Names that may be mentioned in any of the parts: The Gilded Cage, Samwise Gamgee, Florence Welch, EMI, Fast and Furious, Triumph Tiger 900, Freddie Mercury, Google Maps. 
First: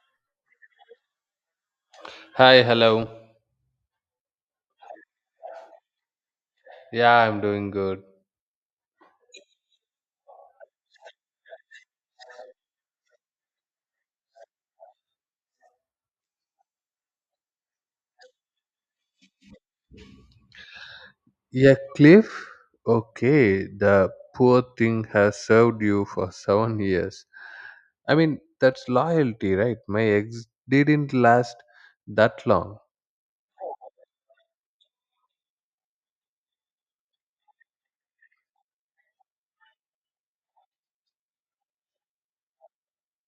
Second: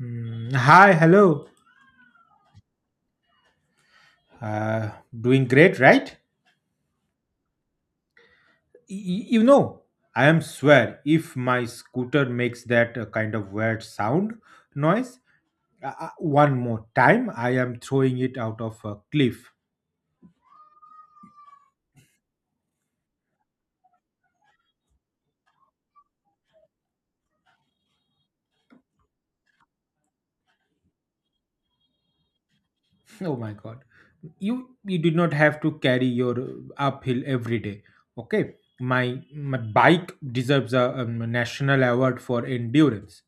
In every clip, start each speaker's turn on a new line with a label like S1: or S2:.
S1: Hi, hello.
S2: Hi, hello.
S1: Uh, Doing great, right?
S2: Yeah, I'm doing good.
S1: You know, I am swear if my scooter makes that kind of weird sound noise one more time, I am throwing it out of a cliff.
S2: Yeah, Cliff. Okay, the poor thing has served you for 7 years. I mean, that's loyalty, right? My ex didn't last that long.
S1: Oh my god. You you do not have to carry your uphill every day. Okay? My my bike deserves a national award for endurance.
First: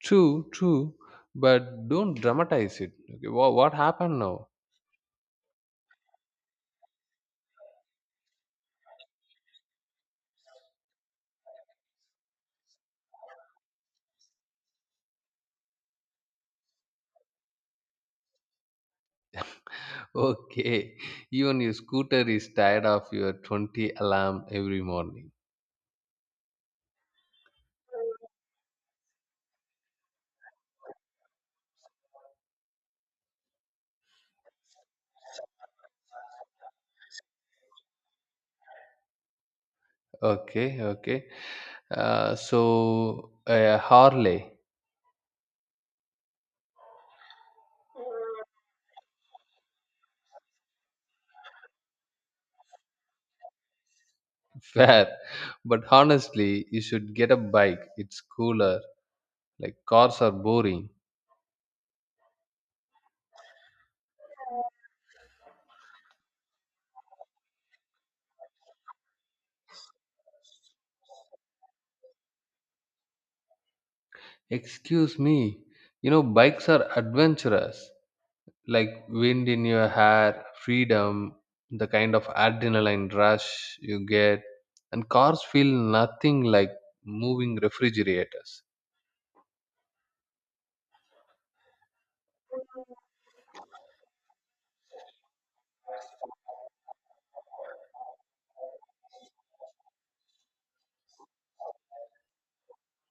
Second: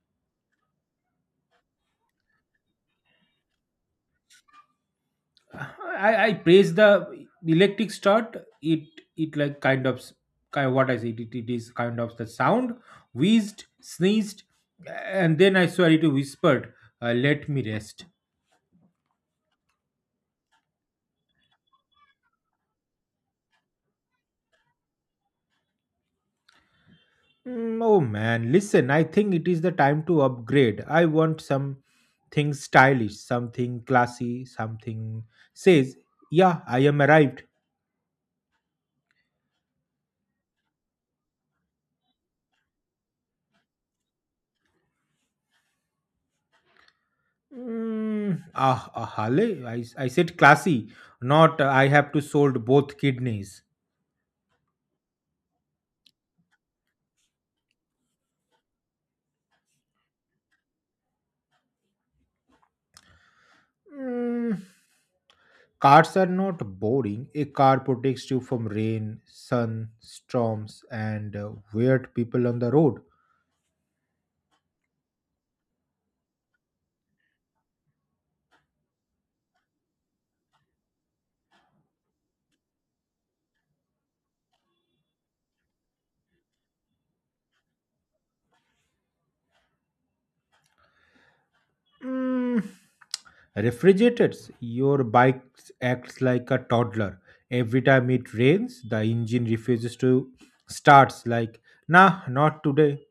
S2: True, true. But don't dramatize it. Okay, what happened now?
S1: I praise the electric start. It it like kind of what I said. It is kind of the sound, wheezed, sneezed, and then I swear it whispered, "Let me rest."
S2: Okay, even your scooter is tired of your 20 alarm every morning.
S1: Oh man, listen. I think it is the time to upgrade. I want something stylish, something classy, something says, "Yeah, I am arrived."
S2: Okay, okay. So, Harley.
S1: Hale, I said classy, not I have to sold both kidneys.
S2: Fair. But honestly, you should get a bike. It's cooler. Like cars are boring.
S1: Mm, Cars are not boring. A car protects you from rain, sun, storms, and weird people on the road.
S2: Excuse me. You know, bikes are adventurous. Like wind in your hair, freedom, the kind of adrenaline rush you get. And cars feel nothing like moving refrigerators.
S1: Mm, Refrigerators. Your bike acts like a toddler. Every time it rains, the engine refuses to starts like, nah, not today.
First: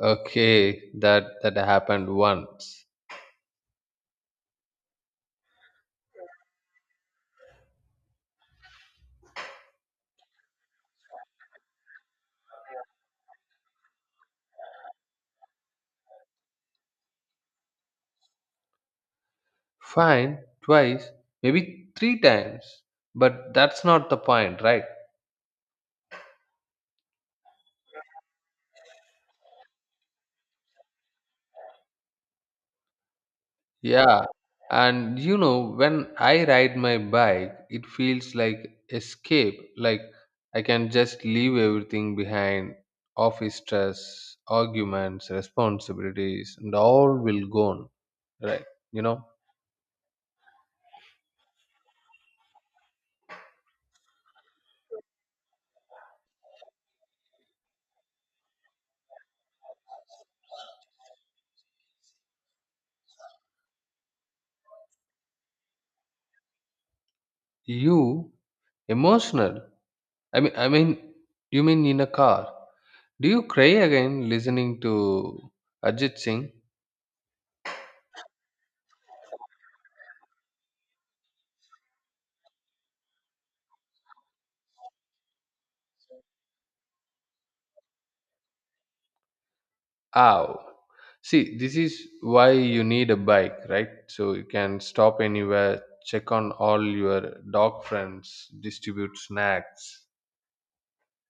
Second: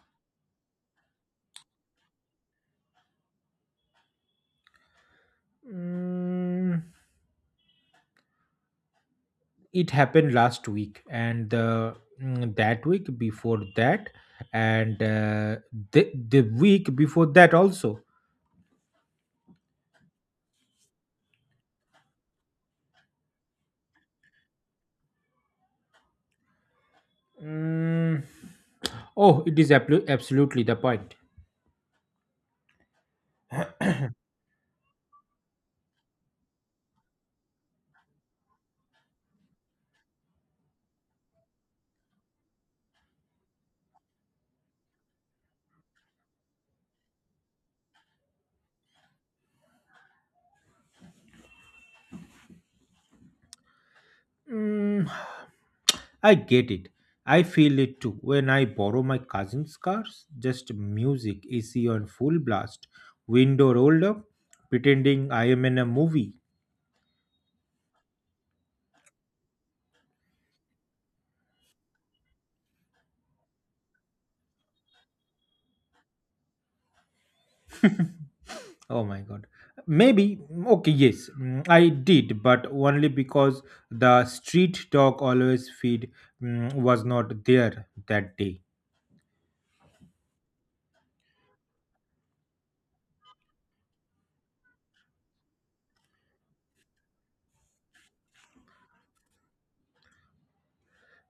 S2: Okay, that happened once.
S1: Mm, It happened last week and that week before that and the week before that also.
S2: Fine, twice, maybe three times. But that's not the point, right?
S1: Mm, oh, it is absolutely the point.
S2: Yeah, and you know, when I ride my bike, it feels like escape, like I can just leave everything behind, office stress, arguments, responsibilities, and all will gone, right? You know,
S1: Mm, I get it. I feel it too. When I borrow my cousin's cars, just music, AC on full blast, window rolled up, pretending I am in a movie.
S2: you emotional. I mean, you mean in a car. Do you cry again listening to Ajit Singh?
S1: Oh my god. Maybe, okay, yes, I did, but only because the street dog always feed was not there that day.
S2: Ow. See, this is why you need a bike, right? So you can stop anywhere, check on all your dog friends, distribute snacks.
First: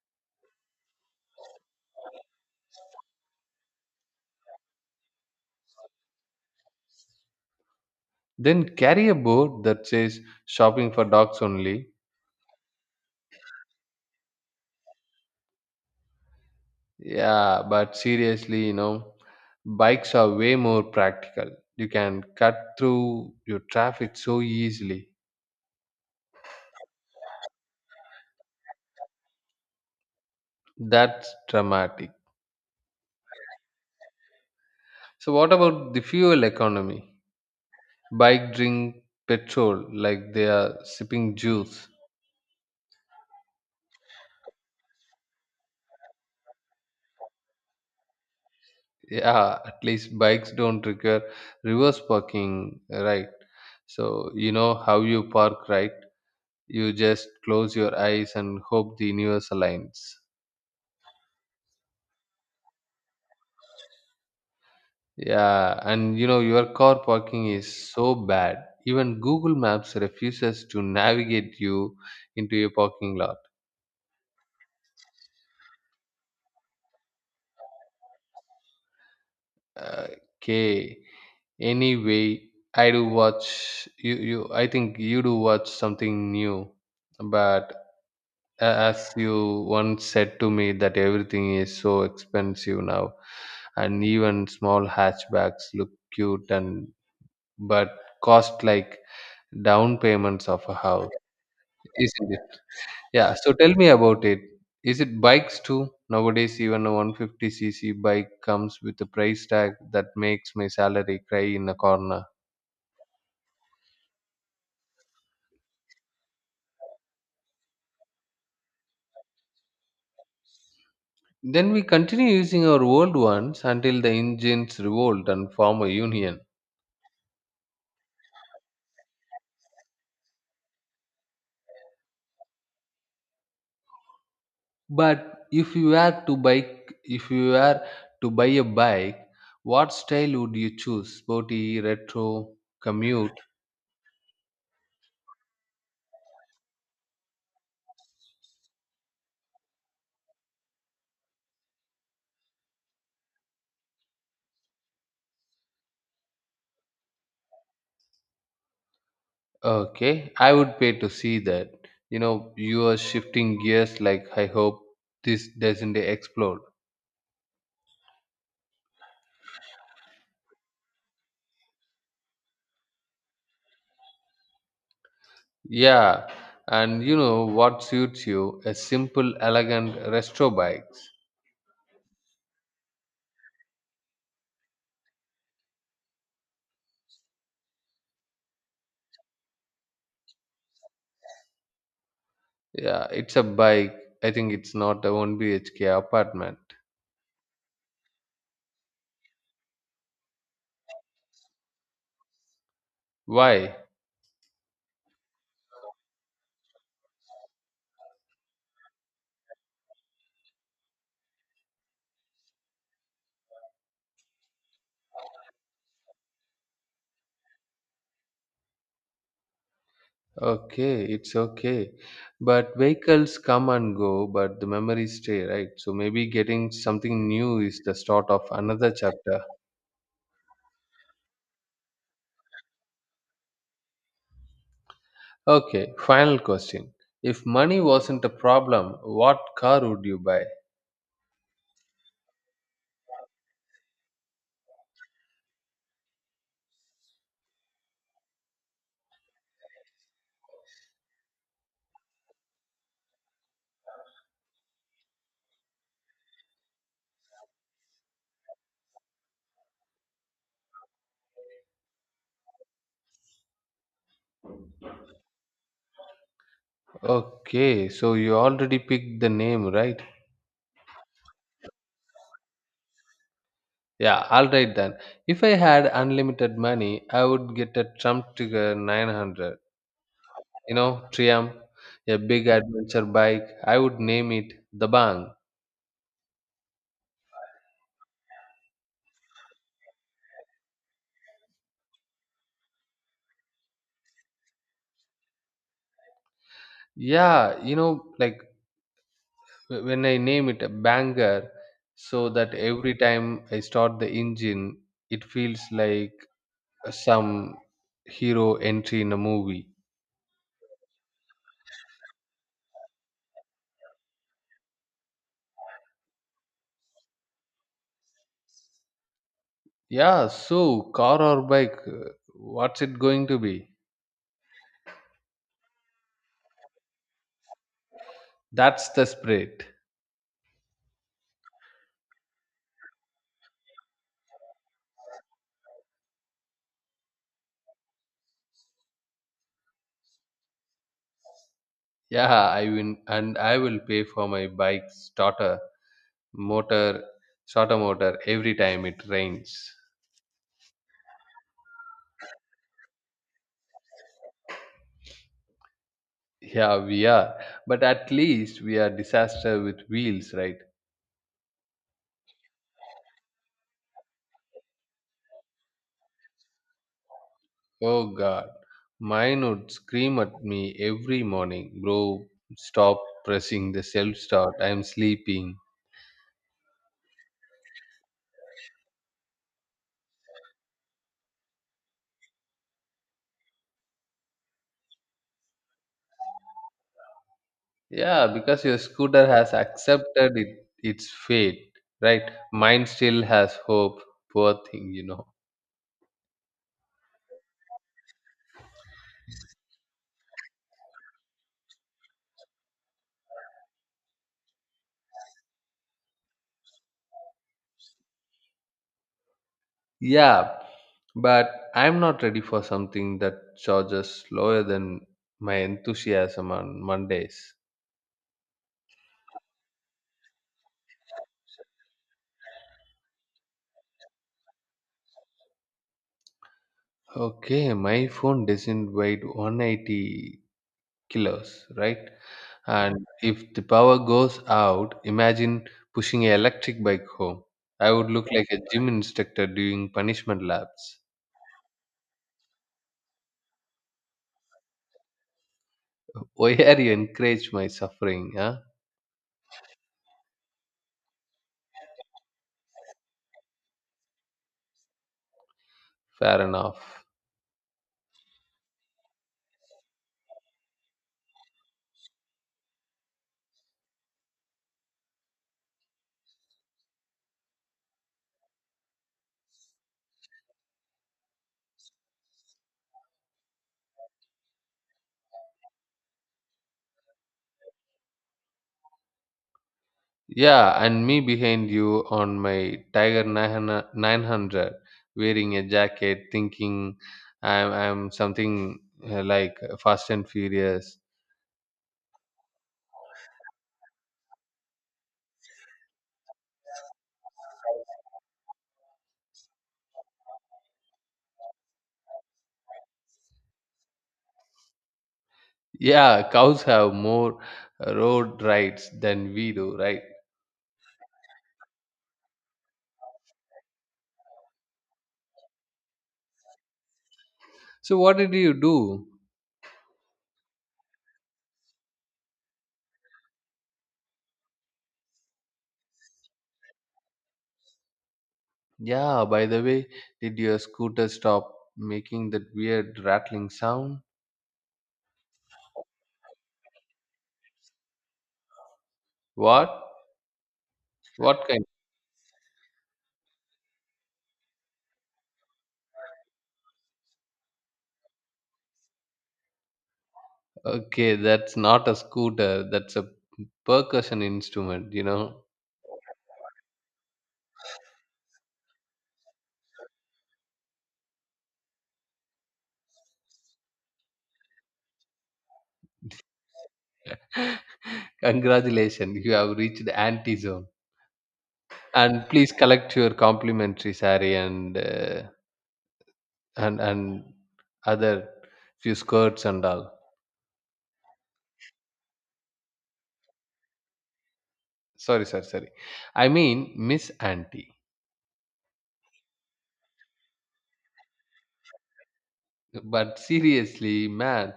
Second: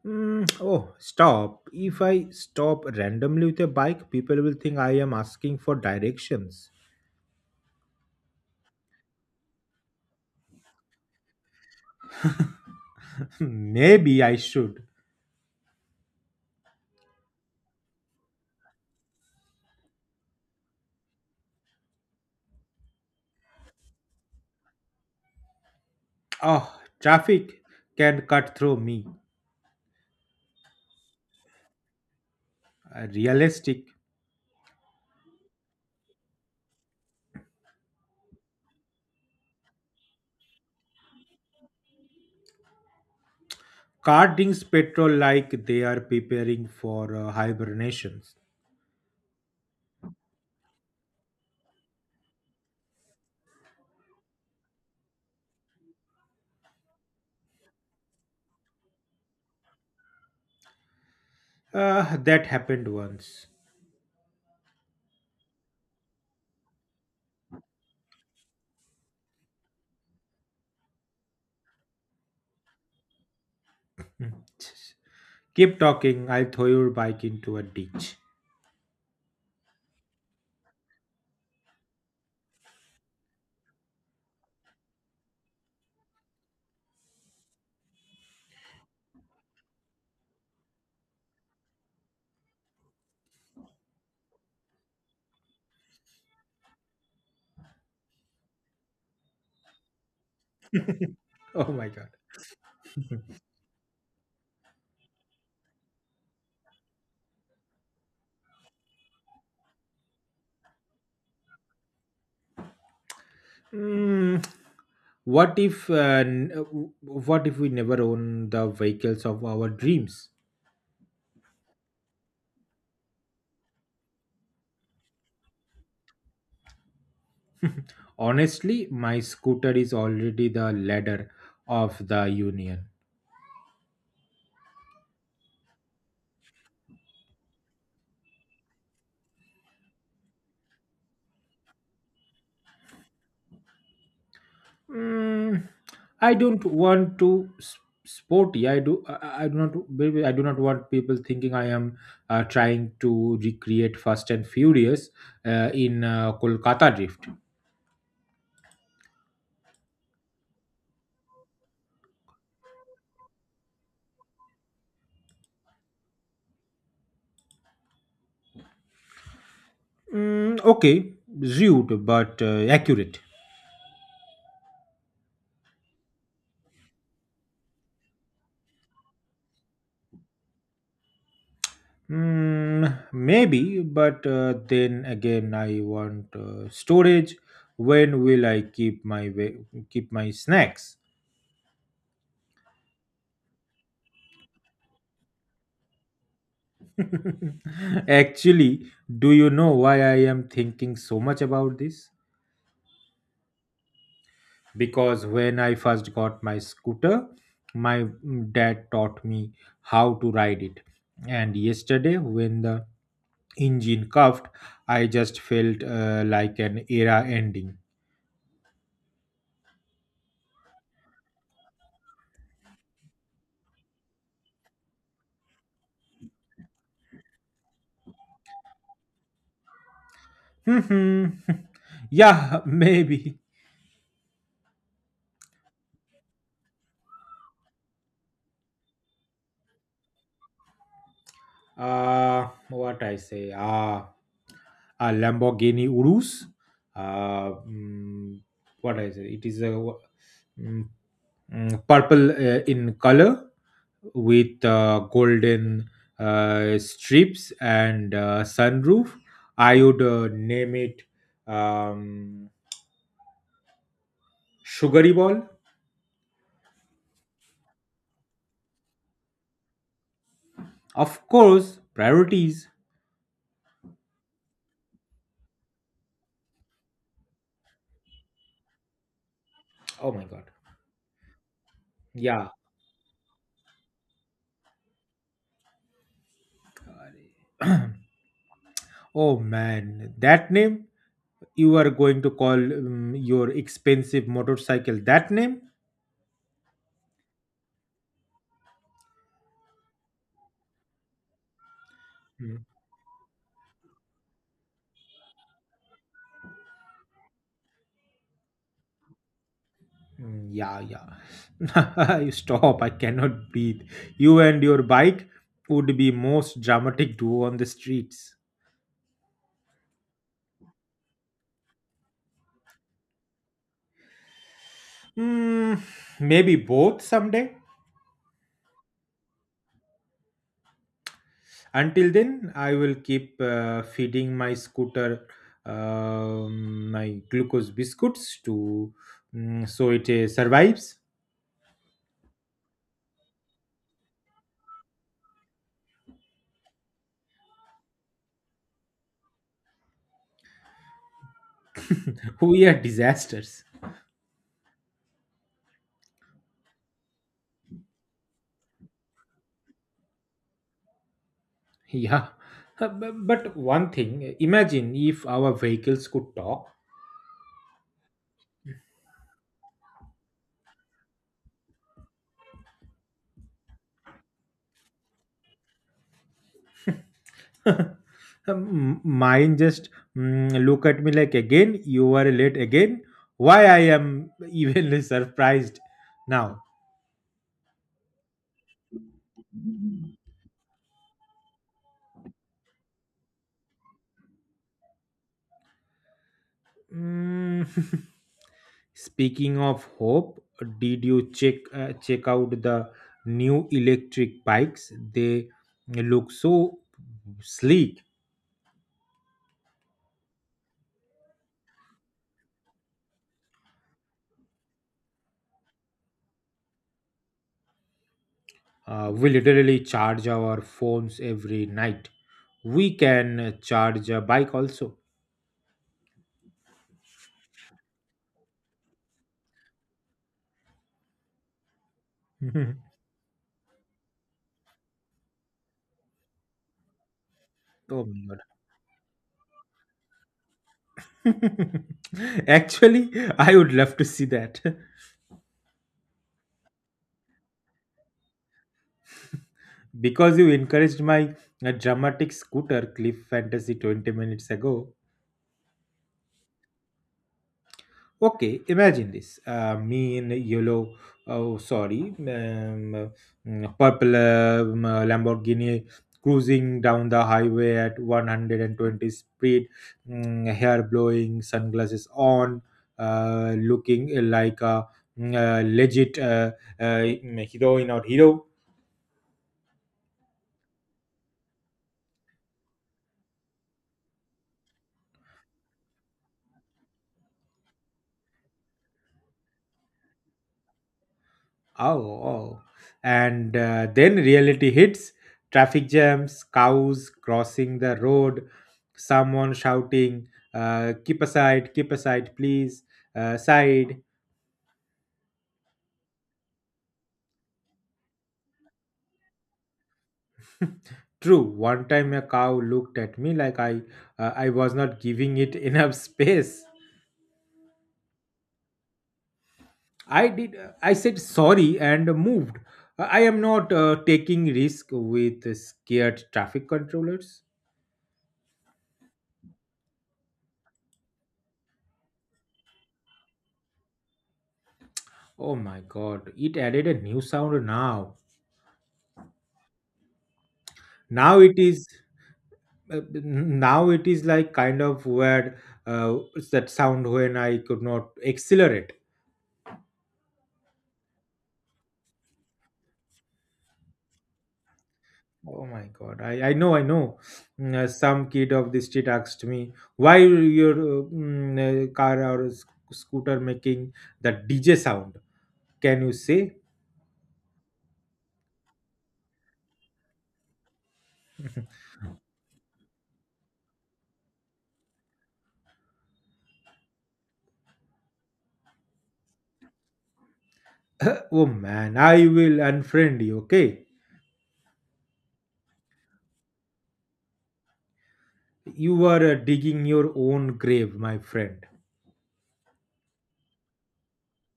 S1: Oh, stop. If I stop randomly with a bike, people will think I am asking for directions.
S2: Then carry a board that says shopping for dogs only.
S1: Maybe I should.
S2: Yeah, but seriously, you know, bikes are way more practical. You can cut through your traffic so easily.
S1: Oh, traffic can cut through me.
S2: That's dramatic.
S1: Realistic.
S2: So, what about the fuel economy? Bike drink petrol like they are sipping juice.
S1: Car drinks petrol like they are preparing for hibernations.
S2: Yeah, at least bikes don't require reverse parking, right? So you know how you park, right? You just close your eyes and hope the universe aligns.
S1: That happened once.
S2: Yeah, and you know your car parking is so bad. Even Google Maps refuses to navigate you into a parking lot.
S1: Keep talking, I'll throw your bike into a ditch.
S2: Uh, Okay, anyway, I do watch you. I think you do watch something new, but a- as you once said to me that everything is so expensive now, and even small hatchbacks look cute and but cost like down payments of a house,
S1: Oh my god.
S2: isn't it? Yeah. So tell me about it. Is it bikes too? Nowadays, even a 150cc bike comes with a price tag that makes my salary cry in a corner.
S1: Mm, what if n- uh, w- what if we never own the vehicles of our dreams?
S2: Then we continue using our old ones until the engines revolt and form a union.
S1: Honestly, my scooter is already the ladder of the union.
S2: But if you were to bike, if you were to buy a bike, what style would you choose? Sporty, retro, commute?
S1: Mm, I don't want to sporty. I do. I do not. Maybe I do not want people thinking I am trying to recreate Fast and Furious in Kolkata drift.
S2: Okay, I would pay to see that. You know, you are shifting gears. Like I hope this doesn't explode.
S1: Okay, rude but accurate.
S2: Yeah, and you know what suits you? A simple, elegant retro bike.
S1: Maybe, but then again, I want storage. When will I keep my snacks?
S2: Yeah, it's a bike. I think it's not a 1 BHK apartment.
S1: Actually, do you know why I am thinking so much about this?
S2: Why?
S1: Because when I first got my scooter, my dad taught me how to ride it. And yesterday, when the engine coughed, I just felt like an era ending.
S2: Okay, it's okay. But vehicles come and go, but the memories stay, right? So maybe getting something new is the start of another chapter.
S1: Hmm. Yeah, maybe.
S2: Okay, final question. If money wasn't a problem, what car would you buy?
S1: What I say? A Lamborghini Urus. Uh, mm, what I say? It is a mm, purple in color with golden strips and sunroof. I would name it um, Sugary Ball.
S2: Okay, so you already picked the name, right?
S1: Of course, priorities.
S2: Yeah, alright then. If I had unlimited money, I would get a Trump Tiger 900.
S1: Oh my god.
S2: You know, Triumph, a big
S1: Yeah.
S2: adventure bike. I would name it the Bang.
S1: Oh man, that name, you are going to call your expensive motorcycle that name.
S2: Yeah, you know, like when I name it a banger, so that
S1: Mm,
S2: every time I start the engine, it feels like some hero entry in a movie.
S1: yeah, yeah. You stop, I cannot breathe. You and your bike would be most dramatic duo on the streets.
S2: Yeah, so car or bike, what's it going to be?
S1: Mm, maybe both someday.
S2: That's the spirit.
S1: Until then I will keep feeding my scooter my glucose biscuits to so it survives.
S2: Yeah, I win, and I will pay for my bike motor, starter motor every time it rains.
S1: We are disasters.
S2: Yeah, we are. But at least we are disaster with wheels, right?
S1: Yeah. But one thing, imagine if our vehicles could talk.
S2: Oh God, mine would scream at me every morning, bro. Stop pressing the self start. I'm sleeping.
S1: Mine just look at me like, again, you are late again. Why I am even surprised now.
S2: Yeah, because your scooter has accepted it, its fate, right? Mine still has hope. Poor thing, you know.
S1: Mm, Speaking of hope, did you check out the new electric bikes? They look so sleek.
S2: Yeah, but I'm not ready for something that charges slower than my enthusiasm on Mondays.
S1: We literally charge our phones every night. We can charge a bike also.
S2: Okay, my phone doesn't weigh 180 kilos, right?
S1: Oh
S2: And if the power goes out, imagine pushing an electric bike home. I would look
S1: my
S2: like a gym instructor doing punishment laps.
S1: god. Actually, I would love to see that.
S2: Why are you encourage my suffering, huh?
S1: Because you encouraged my dramatic scooter clip fantasy 20 minutes ago.
S2: Fair enough.
S1: Okay, imagine this. Me in a yellow, oh sorry, purple Lamborghini cruising down the highway at 120 speed, hair blowing, sunglasses on, looking like a legit uh, heroine or hero.
S2: Yeah, and me behind you on my Tiger 900 900, wearing a jacket, thinking I'm something like Fast and Furious.
S1: Oh, oh. And then reality hits, traffic jams, cows crossing the road, someone shouting, keep aside, please, side.
S2: Yeah, cows have more road rights than we do, right?
S1: True, one time a cow looked at me like I was not giving it enough space.
S2: So what did you do?
S1: I did. I said sorry and moved. I am not taking risk with scared traffic controllers.
S2: Yeah, by the way, did your scooter stop making that weird rattling sound?
S1: Oh my god! It added a new sound now.
S2: What?
S1: Now
S2: What
S1: it
S2: kind?
S1: is. Now it is like kind of weird. What's that sound when I could not accelerate.
S2: Okay, that's not a scooter. That's a percussion instrument, you know.
S1: Oh my god, I know, I know. Some kid of the street asked me why your car or scooter making that DJ sound, can you say?
S2: Congratulations, you have reached anti zone. And please collect your complimentary sari and and and other few skirts and all.
S1: Oh man, I will unfriend you, okay.
S2: Sorry, sorry, sorry. I mean Miss Auntie.
S1: You are digging your own grave, my friend.
S2: But seriously, man,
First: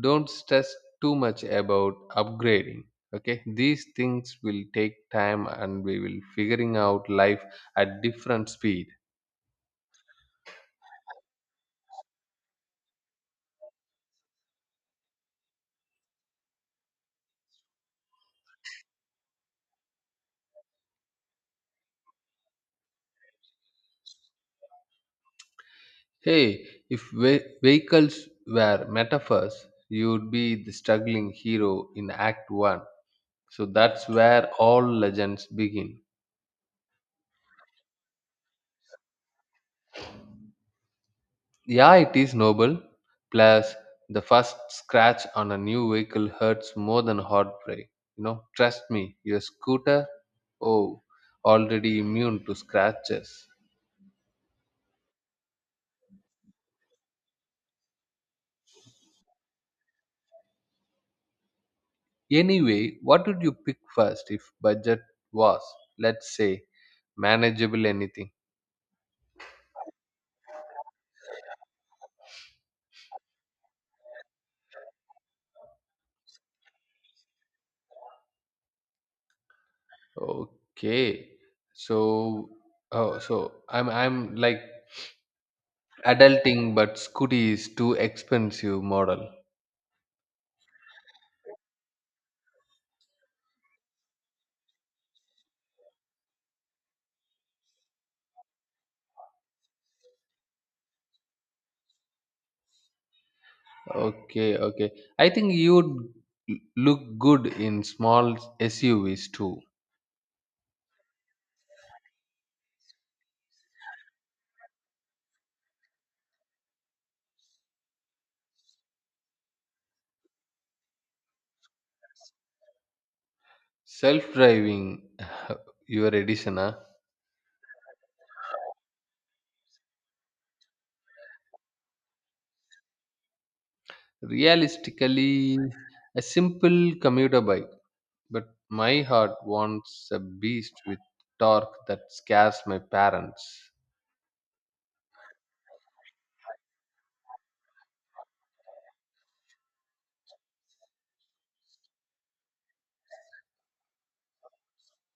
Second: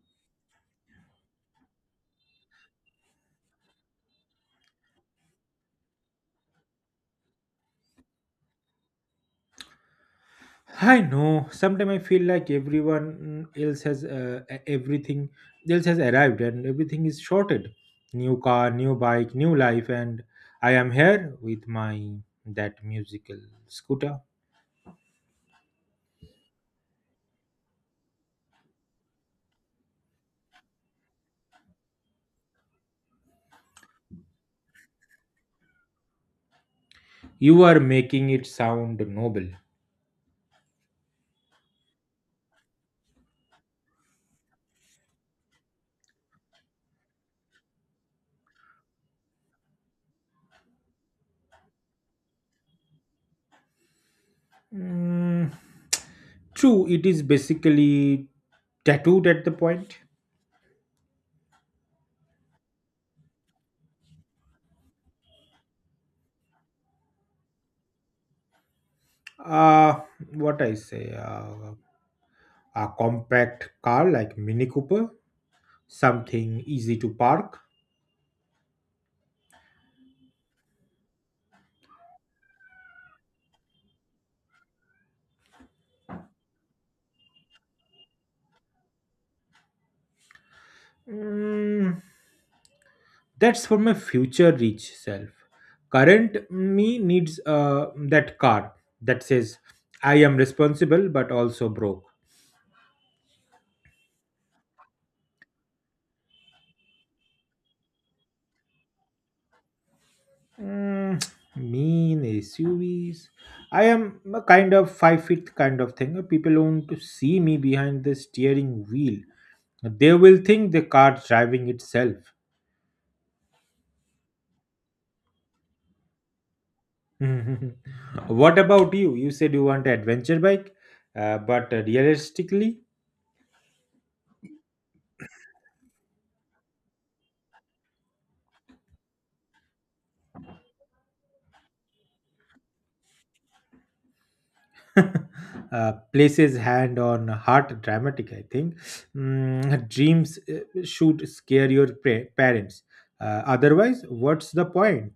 S2: don't stress too much about upgrading. Okay, these things will take time, and we will figuring out life at different speed.
S1: I know. Sometimes I feel like everyone else has everything else has arrived and everything is shorted. New car, new bike, new life, and I am here with my that musical scooter.
S2: Hey, if vehicles were metaphors, you would be the struggling hero in Act One. So that's where all legends begin.
S1: You are making it sound noble.
S2: Yeah, it is noble. Plus, the first scratch on a new vehicle hurts more than heartbreak. You know, trust me, your scooter, oh, already immune to scratches.
S1: Mm, True, it is basically tattooed at the point.
S2: Anyway, what would you pick first if budget was, let's say, manageable anything?
S1: Uh, what I say? A compact car like Mini Cooper, something easy to park.
S2: Okay, so oh, so I'm like adulting, but Scooty is too expensive model.
S1: Mm, That's for my future rich self. Current me needs that card that says, I am responsible but also broke.
S2: Okay, okay. I think you'd look good in small SUVs too.
S1: Mm, mean SUVs. I am a kind of 5 feet kind of thing. People want to see me behind the steering wheel. They will think the car driving itself.
S2: Self-driving, your edition, huh?
S1: What about you? You said you want an adventure bike, but realistically,
S2: Realistically, a simple commuter bike, but my heart wants a beast with torque that scares my parents.
S1: places hand on heart dramatic I think. Dreams should parents. Otherwise what's the point.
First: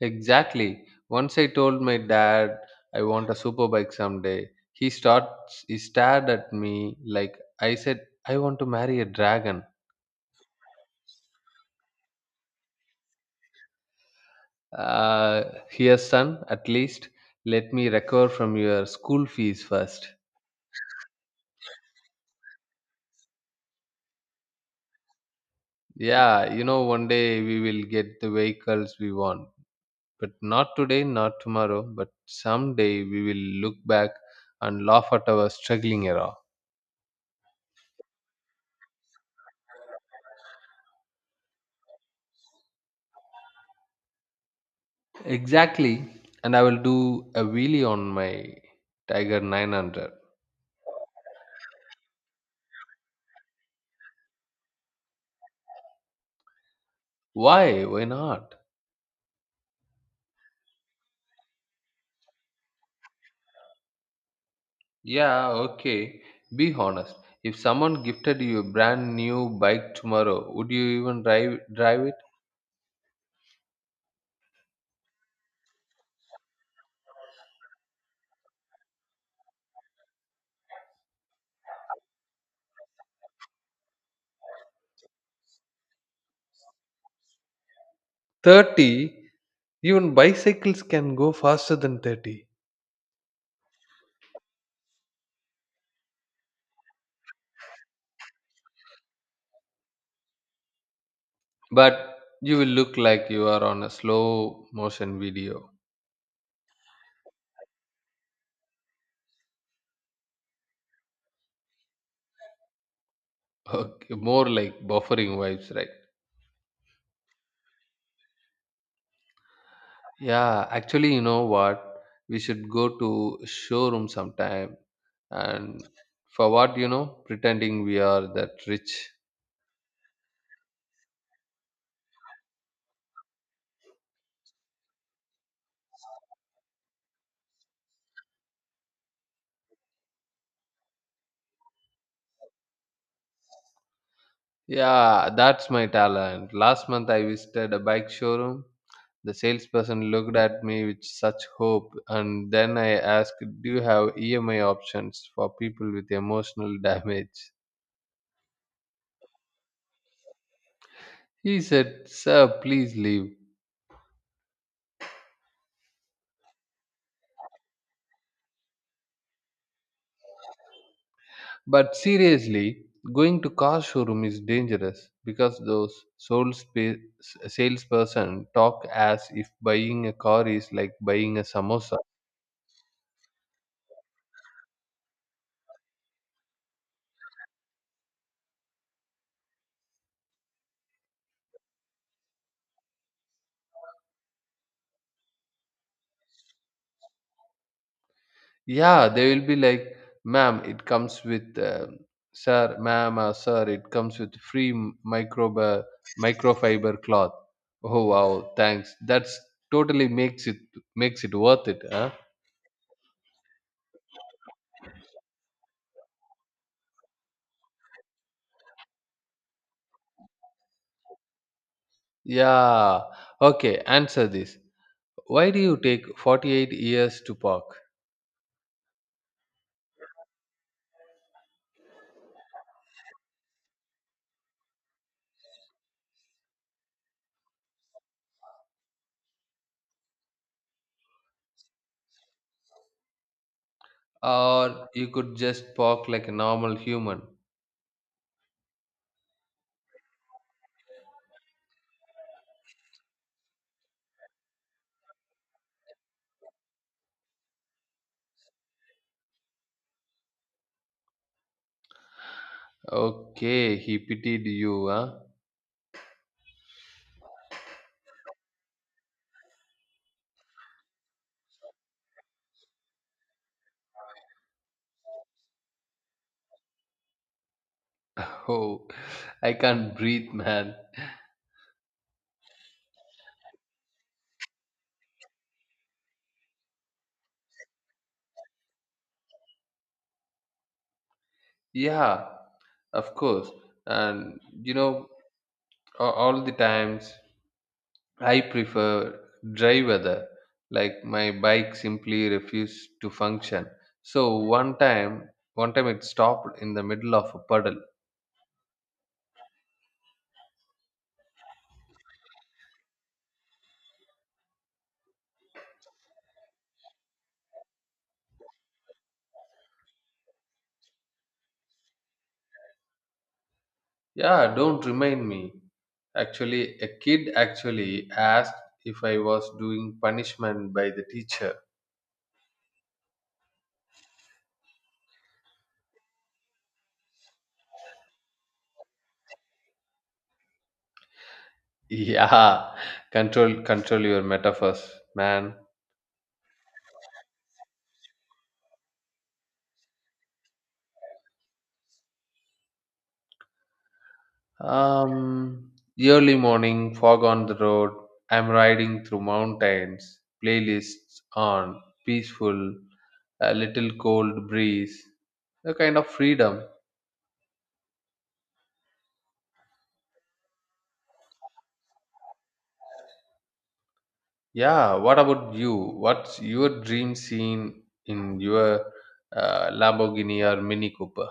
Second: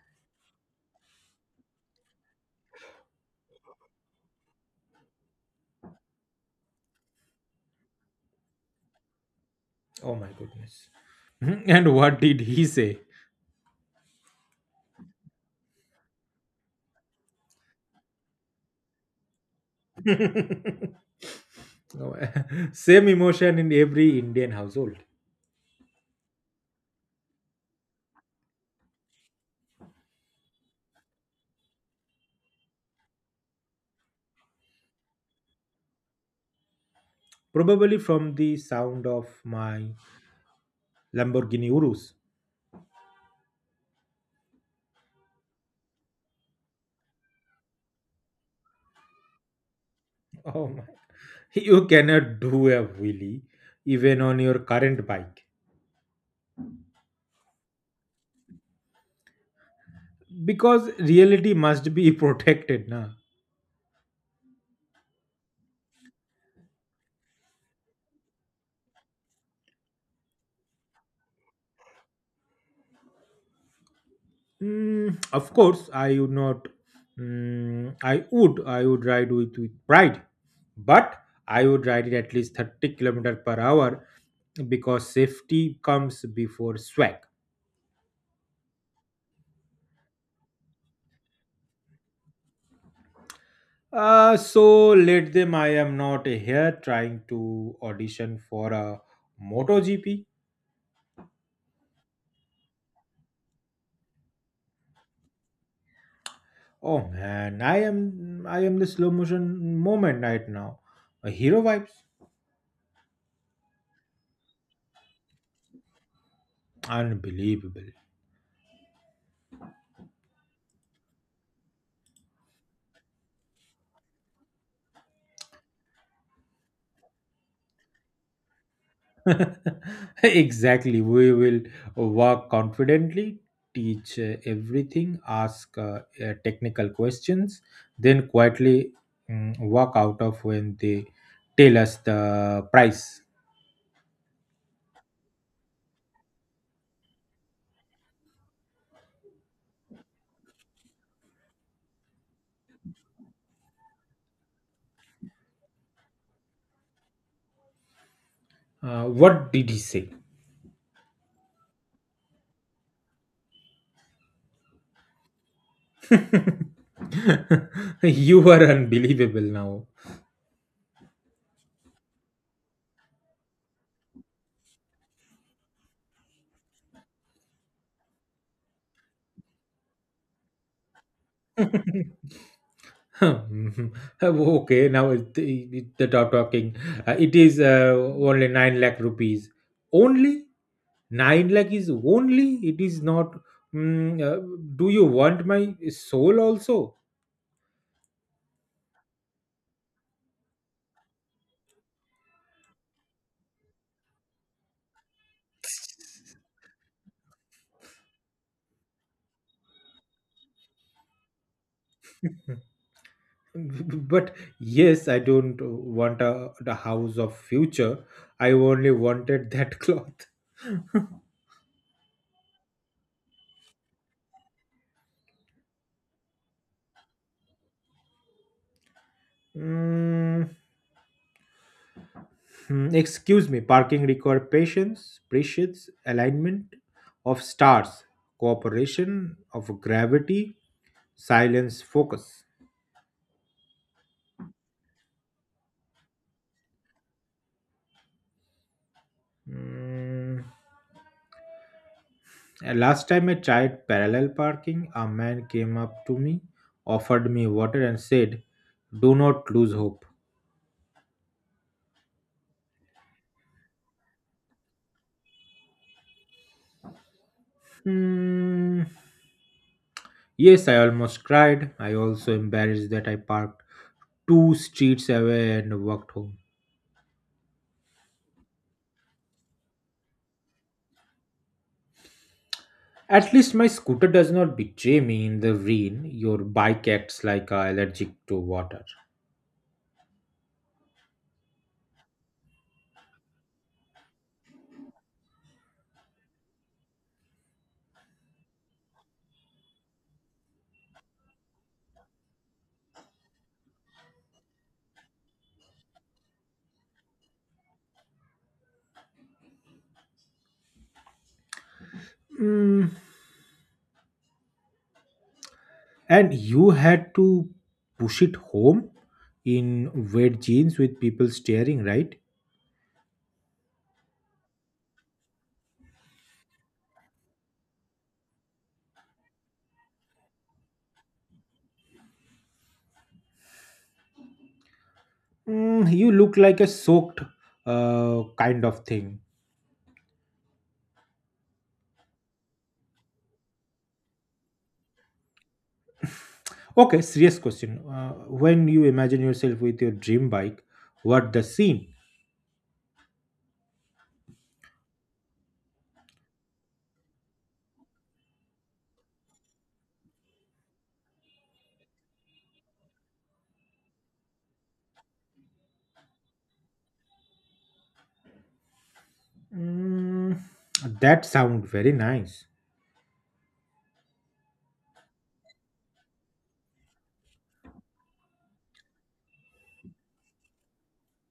S2: Exactly. Once I told my dad I want a super bike someday, he stared at me like I said I want to marry a dragon.
S1: Oh my goodness. Mhm. And what did he say?
S2: Uh, Here, son, at least let me recover from your school fees first.
S1: Oh. Same emotion in every Indian household.
S2: Yeah, you know, one day we will get the vehicles we want, but not today, not tomorrow, but someday we will look back and laugh at our struggling era.
S1: Probably from the sound of my Lamborghini Urus.
S2: Exactly, and I will do a wheelie on my Tiger 900.
S1: Oh my. You cannot do a wheelie even on your current bike.
S2: Why? Why not?
S1: Because reality must be protected na.
S2: Yeah, okay. Be honest. If someone gifted you a brand new bike tomorrow, would you even drive
S1: Of course I would not. I would ride with pride, but I would ride it at least 30 kilometer per hour, because safety comes before swag.
S2: 30? Even bicycles can go faster than 30.
S1: Uh, so let them, I am not here trying to audition for a MotoGP.
S2: But you will look like you are on a slow motion video.
S1: Oh man, I am, I am the slow motion moment right now, a hero vibes.
S2: Okay, more like buffering vibes, right?
S1: Unbelievable.
S2: Yeah, actually, you know what, we should go to showroom sometime, and for what, you know, pretending we are that rich.
S1: Exactly. We will walk confidently, teach everything, ask technical questions, then quietly walk out of when they tell us the price.
S2: Yeah, that's my talent. Last month I visited a bike showroom. The salesperson looked at me with such hope, and then I asked, do you have EMI options for people with emotional damage?
S1: What did he say?
S2: He said, sir, please leave.
S1: You are unbelievable now.
S2: But seriously, going to car showroom is dangerous because those soul salesperson talk as if buying a car is like buying a samosa.
S1: Hmm. Okay, now the talking. It is only 9 lakh rupees. Only? 9 lakh is only, it is not mm, uh, do you want my soul also?
S2: Yeah, they will be like, ma'am, it comes with, sir, ma'am, or sir, it comes with free microfiber cloth. Oh wow, thanks. That's totally makes it worth it, huh?
S1: But yes, I don't want a the house of future, I only wanted that cloth.
S2: Yeah. Okay, answer this. Why do you take 48 years to park?
S1: Mm, Excuse me, parking require patience, precious alignment of stars, cooperation of gravity, silence focus.
S2: Or you could just park like a normal human.
S1: Mm, Last time I tried parallel parking, a man came up to me, offered me water, and said, do not lose hope.
S2: Okay, he pitied you, huh?
S1: Hmm. Yes, I almost cried. I also embarrassed that I parked two streets away and walked home.
S2: Oh, I can't breathe, man.
S1: At least my scooter does not betray me in the rain. Your bike acts like a allergic to water.
S2: Yeah, of course, and you know, all the times I prefer dry weather, like my bike simply refused to function. So one time it stopped in the middle of a puddle.
S1: Mm. And you had to push it home in wet jeans with people staring, right?
S2: Yeah, don't remind me. Actually, a kid actually asked if I was doing punishment by the teacher.
S1: You look like a soaked kind of thing.
S2: Yeah, control your metaphors, man.
S1: Okay, serious question. When you imagine yourself with your dream bike, what the scene?
S2: Um, early morning, fog on the road. I'm riding through mountains. Playlists on, peaceful, a little cold breeze, a kind of freedom.
S1: Mm, that sound very nice.
S2: Yeah. What about you? What's your dream scene in your Lamborghini or Mini Cooper?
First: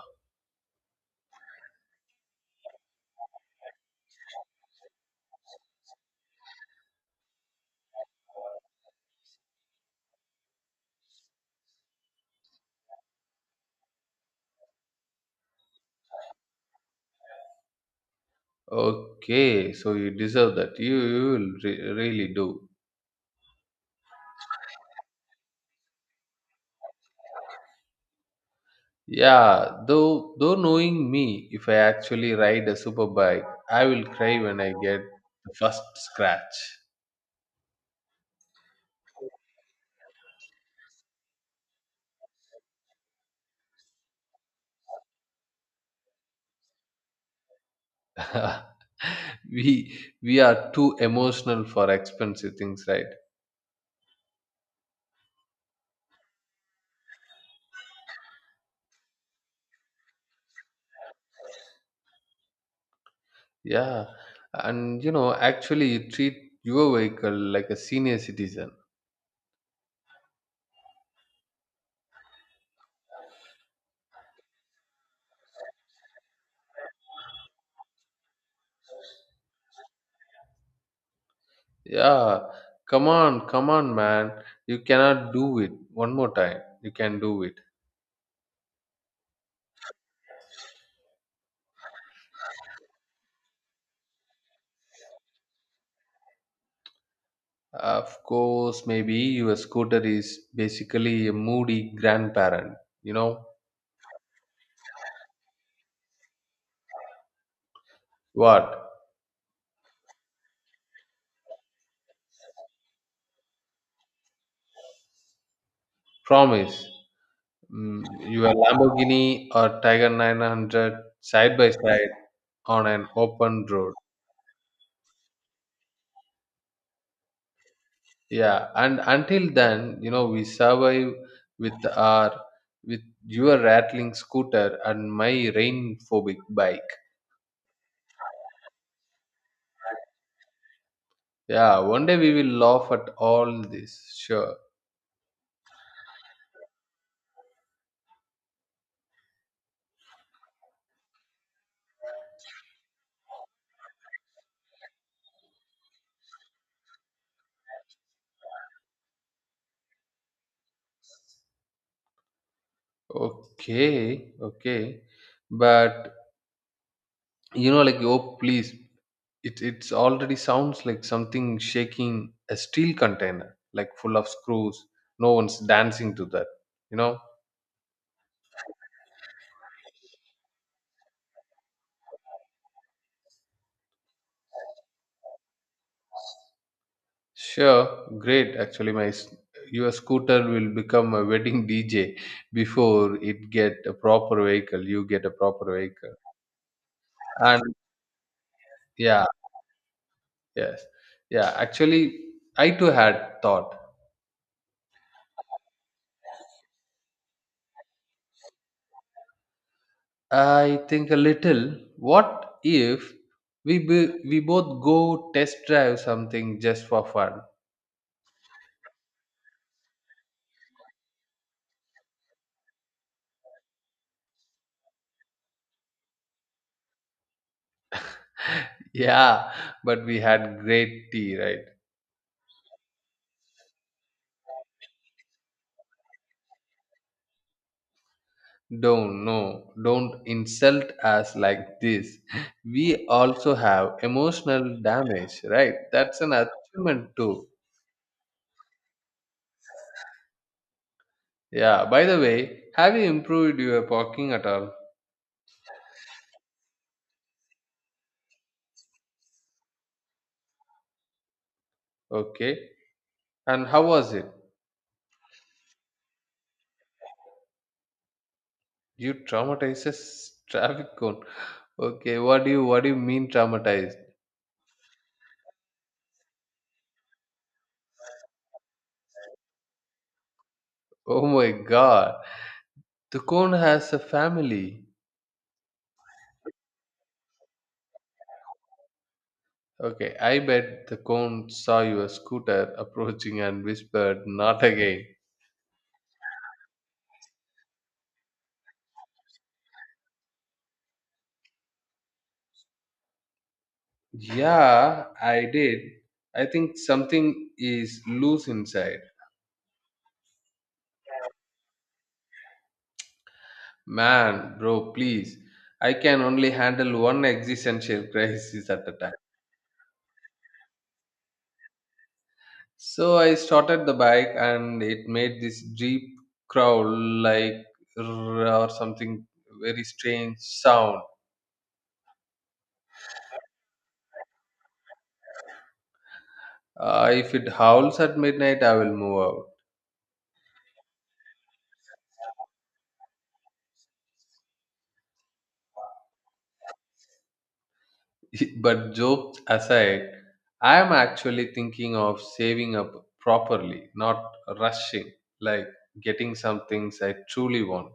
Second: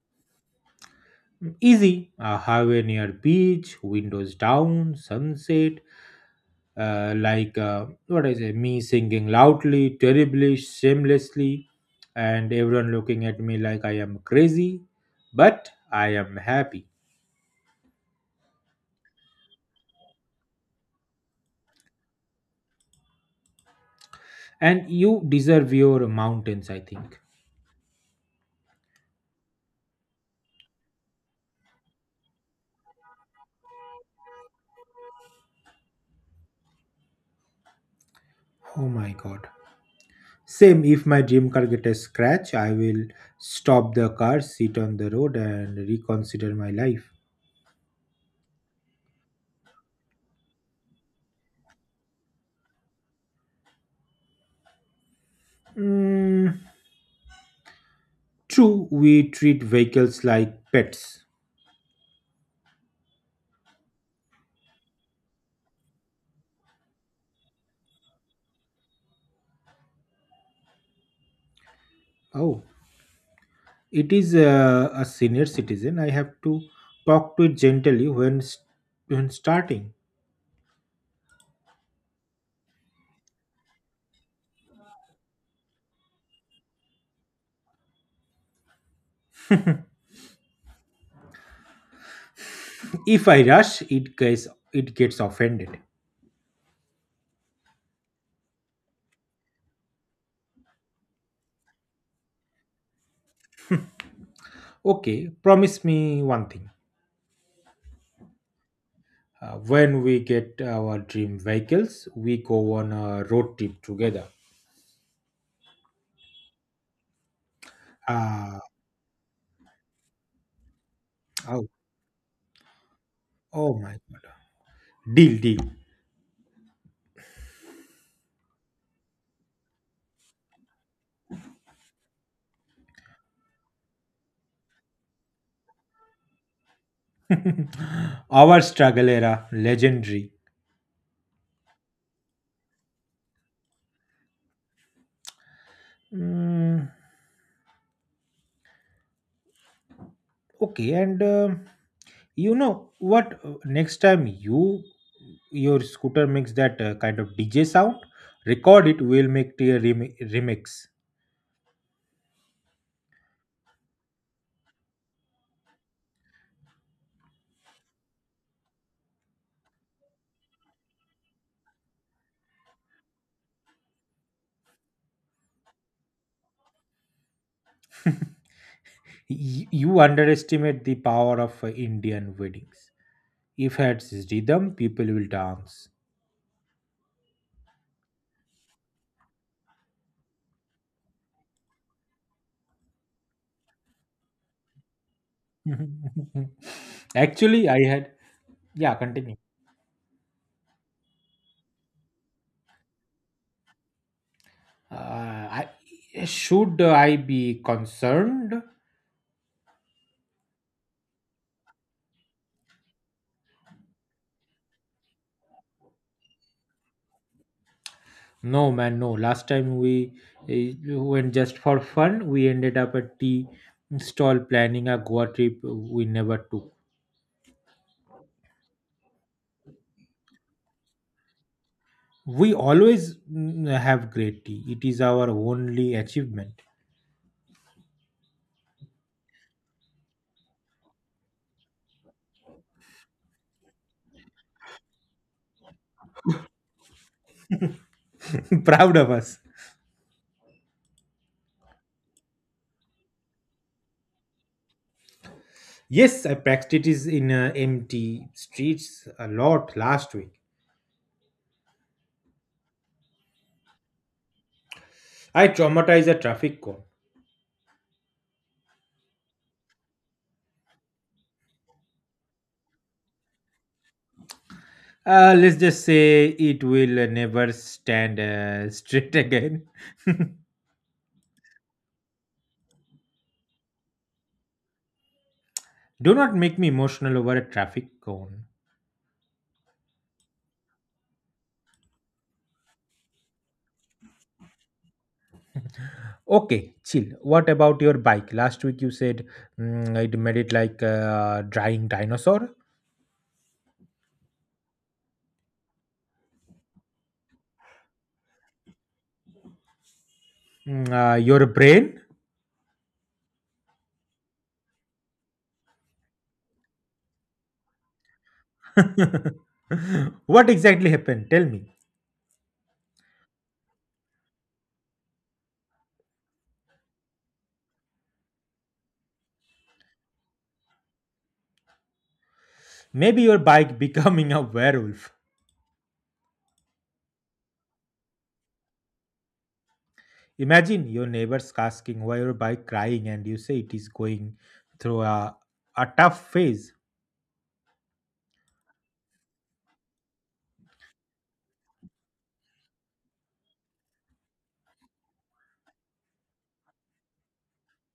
S1: Easy. A highway near beach, windows down, sunset. Like what I say, me singing loudly, terribly, shamelessly, and everyone looking at me like I am crazy, but I am happy.
S2: Okay, so you deserve that. You will really do.
S1: And you deserve your mountains I think.
S2: Yeah, though knowing me, if I actually ride a super bike, I will cry when I get the first scratch.
S1: Oh my god, same if my dream car get a scratch, I will stop the car, sit on the road and reconsider my life.
S2: We are too emotional for expensive things, right?
S1: Mm, True, we treat vehicles like pets.
S2: Yeah, and you know, actually, you treat your vehicle like a senior citizen.
S1: Oh, it is a senior citizen, I have to talk to it gently when starting.
S2: Yeah, come on, come on, man, you cannot do it. One more time, you can do it.
S1: If I rush, it gets, it gets offended.
S2: Of course, maybe your scooter is basically a moody grandparent. You know
S1: Okay, promise me one thing.
S2: what?
S1: When we get our dream vehicles, we go on a road trip together.
S2: Promise. Mm, your
S1: Uh,
S2: Lamborghini or Tiger 900 side
S1: oh,
S2: by side on an open
S1: oh
S2: road.
S1: my God. Deal, deal.
S2: Yeah, and until then, you know, we survive with our with your rattling scooter and my rain phobic bike.
S1: Our struggle era, legendary.
S2: Yeah, one day we will laugh at all this. Sure.
S1: Mm, okay, and you know what? Uh, next time your scooter makes that kind of DJ sound, record it. We'll make the remix.
S2: Okay, okay. But you know like oh please, it's already sounds like something shaking a steel container like full of screws. No one's dancing to that, you know.
S1: You underestimate the power of Indian weddings. If it's rhythm, people will dance.
S2: Sure, great. Actually your scooter will become a wedding dj before it get a proper vehicle you get a proper vehicle. And
S1: Actually, I had, yeah,
S2: yeah,
S1: continue.
S2: yes, yeah, actually, I too had thought.
S1: I, should I be concerned?
S2: I think a little. What if we both go test drive something just for fun?
S1: No, man, no. Last time we went just for fun, we ended up at tea stall planning a Goa trip we never took.
S2: Yeah, but we had great tea, right?
S1: We always have great tea. It is our only achievement.
S2: Don't no, don't insult us like this. We also have emotional damage, right? That's an achievement too.
S1: Proud of us.
S2: Yeah. By the way, have you improved your parking at all?
S1: Yes, I practiced it in empty streets a lot last week.
S2: Okay. And how was it?
S1: I traumatized a traffic cone.
S2: You traumatizes traffic cone. Okay. What do you mean traumatized?
S1: Let's just say it will never stand straight again.
S2: Oh my god, the cone has a family.
S1: Do not make me emotional over a traffic cone.
S2: Okay, I bet the cone saw your scooter approaching and whispered, not again.
S1: Okay, chill. What about your bike? Last week you said it made it like a drying dinosaur.
S2: Yeah, I did. I think something is loose inside.
S1: Your brain?
S2: Man, bro, please. I can only handle one existential crisis at a time.
S1: What exactly happened? Tell me.
S2: So I started the bike and it made this deep growl, like "rrr" or something, very strange sound.
S1: Maybe your bike becoming a werewolf.
S2: If it howls at midnight, I will move out.
S1: Imagine your neighbors asking why your bike crying and you say it is going through a tough phase.
S2: But jokes aside, I am actually thinking of saving up properly, not rushing, like getting some things I truly want.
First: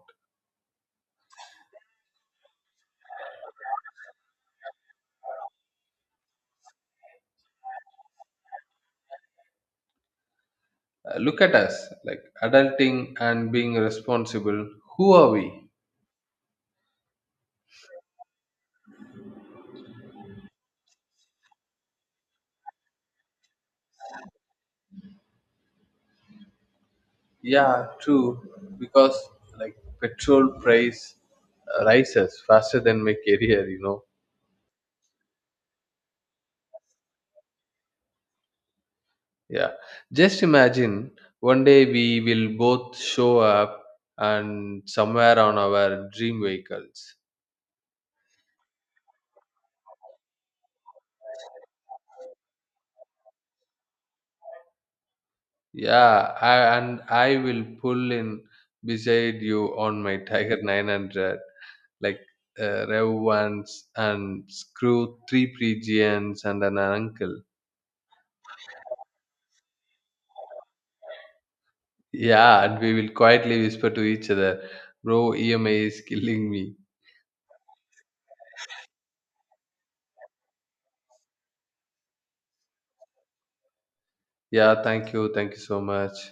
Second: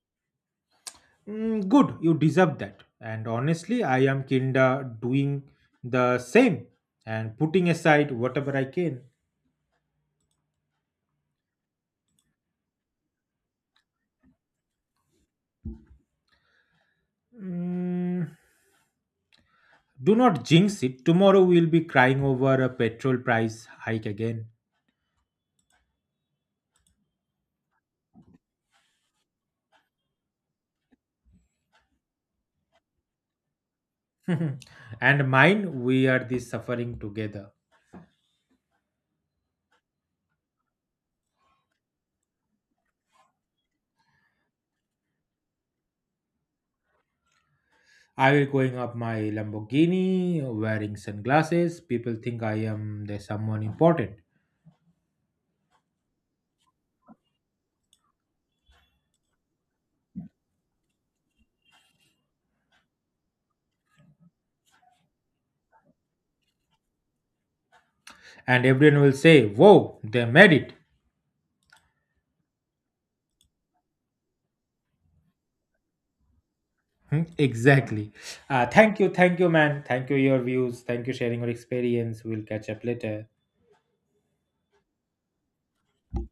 S1: Good, you deserve that. And honestly, I am kinda doing the same and putting aside whatever I can.
S2: Look at us, like adulting and being responsible. Who are we?
S1: Mm, do not jinx it. Tomorrow we'll be crying over a petrol price hike again.
S2: Yeah, true. Because like petrol price rises faster than my career, you know.
S1: And mine, we are this suffering together.
S2: Yeah. Just imagine one day we will both show up and somewhere on our dream vehicles.
S1: I will going up my Lamborghini, wearing sunglasses. People think I am the someone important,
S2: Yeah, and I will pull in beside you on my Tiger 900, like rev once and screw three pigeons and an uncle.
S1: and everyone will say, "Whoa, they made it."
S2: Yeah, and we will quietly whisper to each other, bro, EMA is killing me.
S1: Hmm, exactly. Thank you, man. Thank you your views. Thank you sharing your experience. We'll catch up later.
S2: Yeah, thank you. Thank you so much.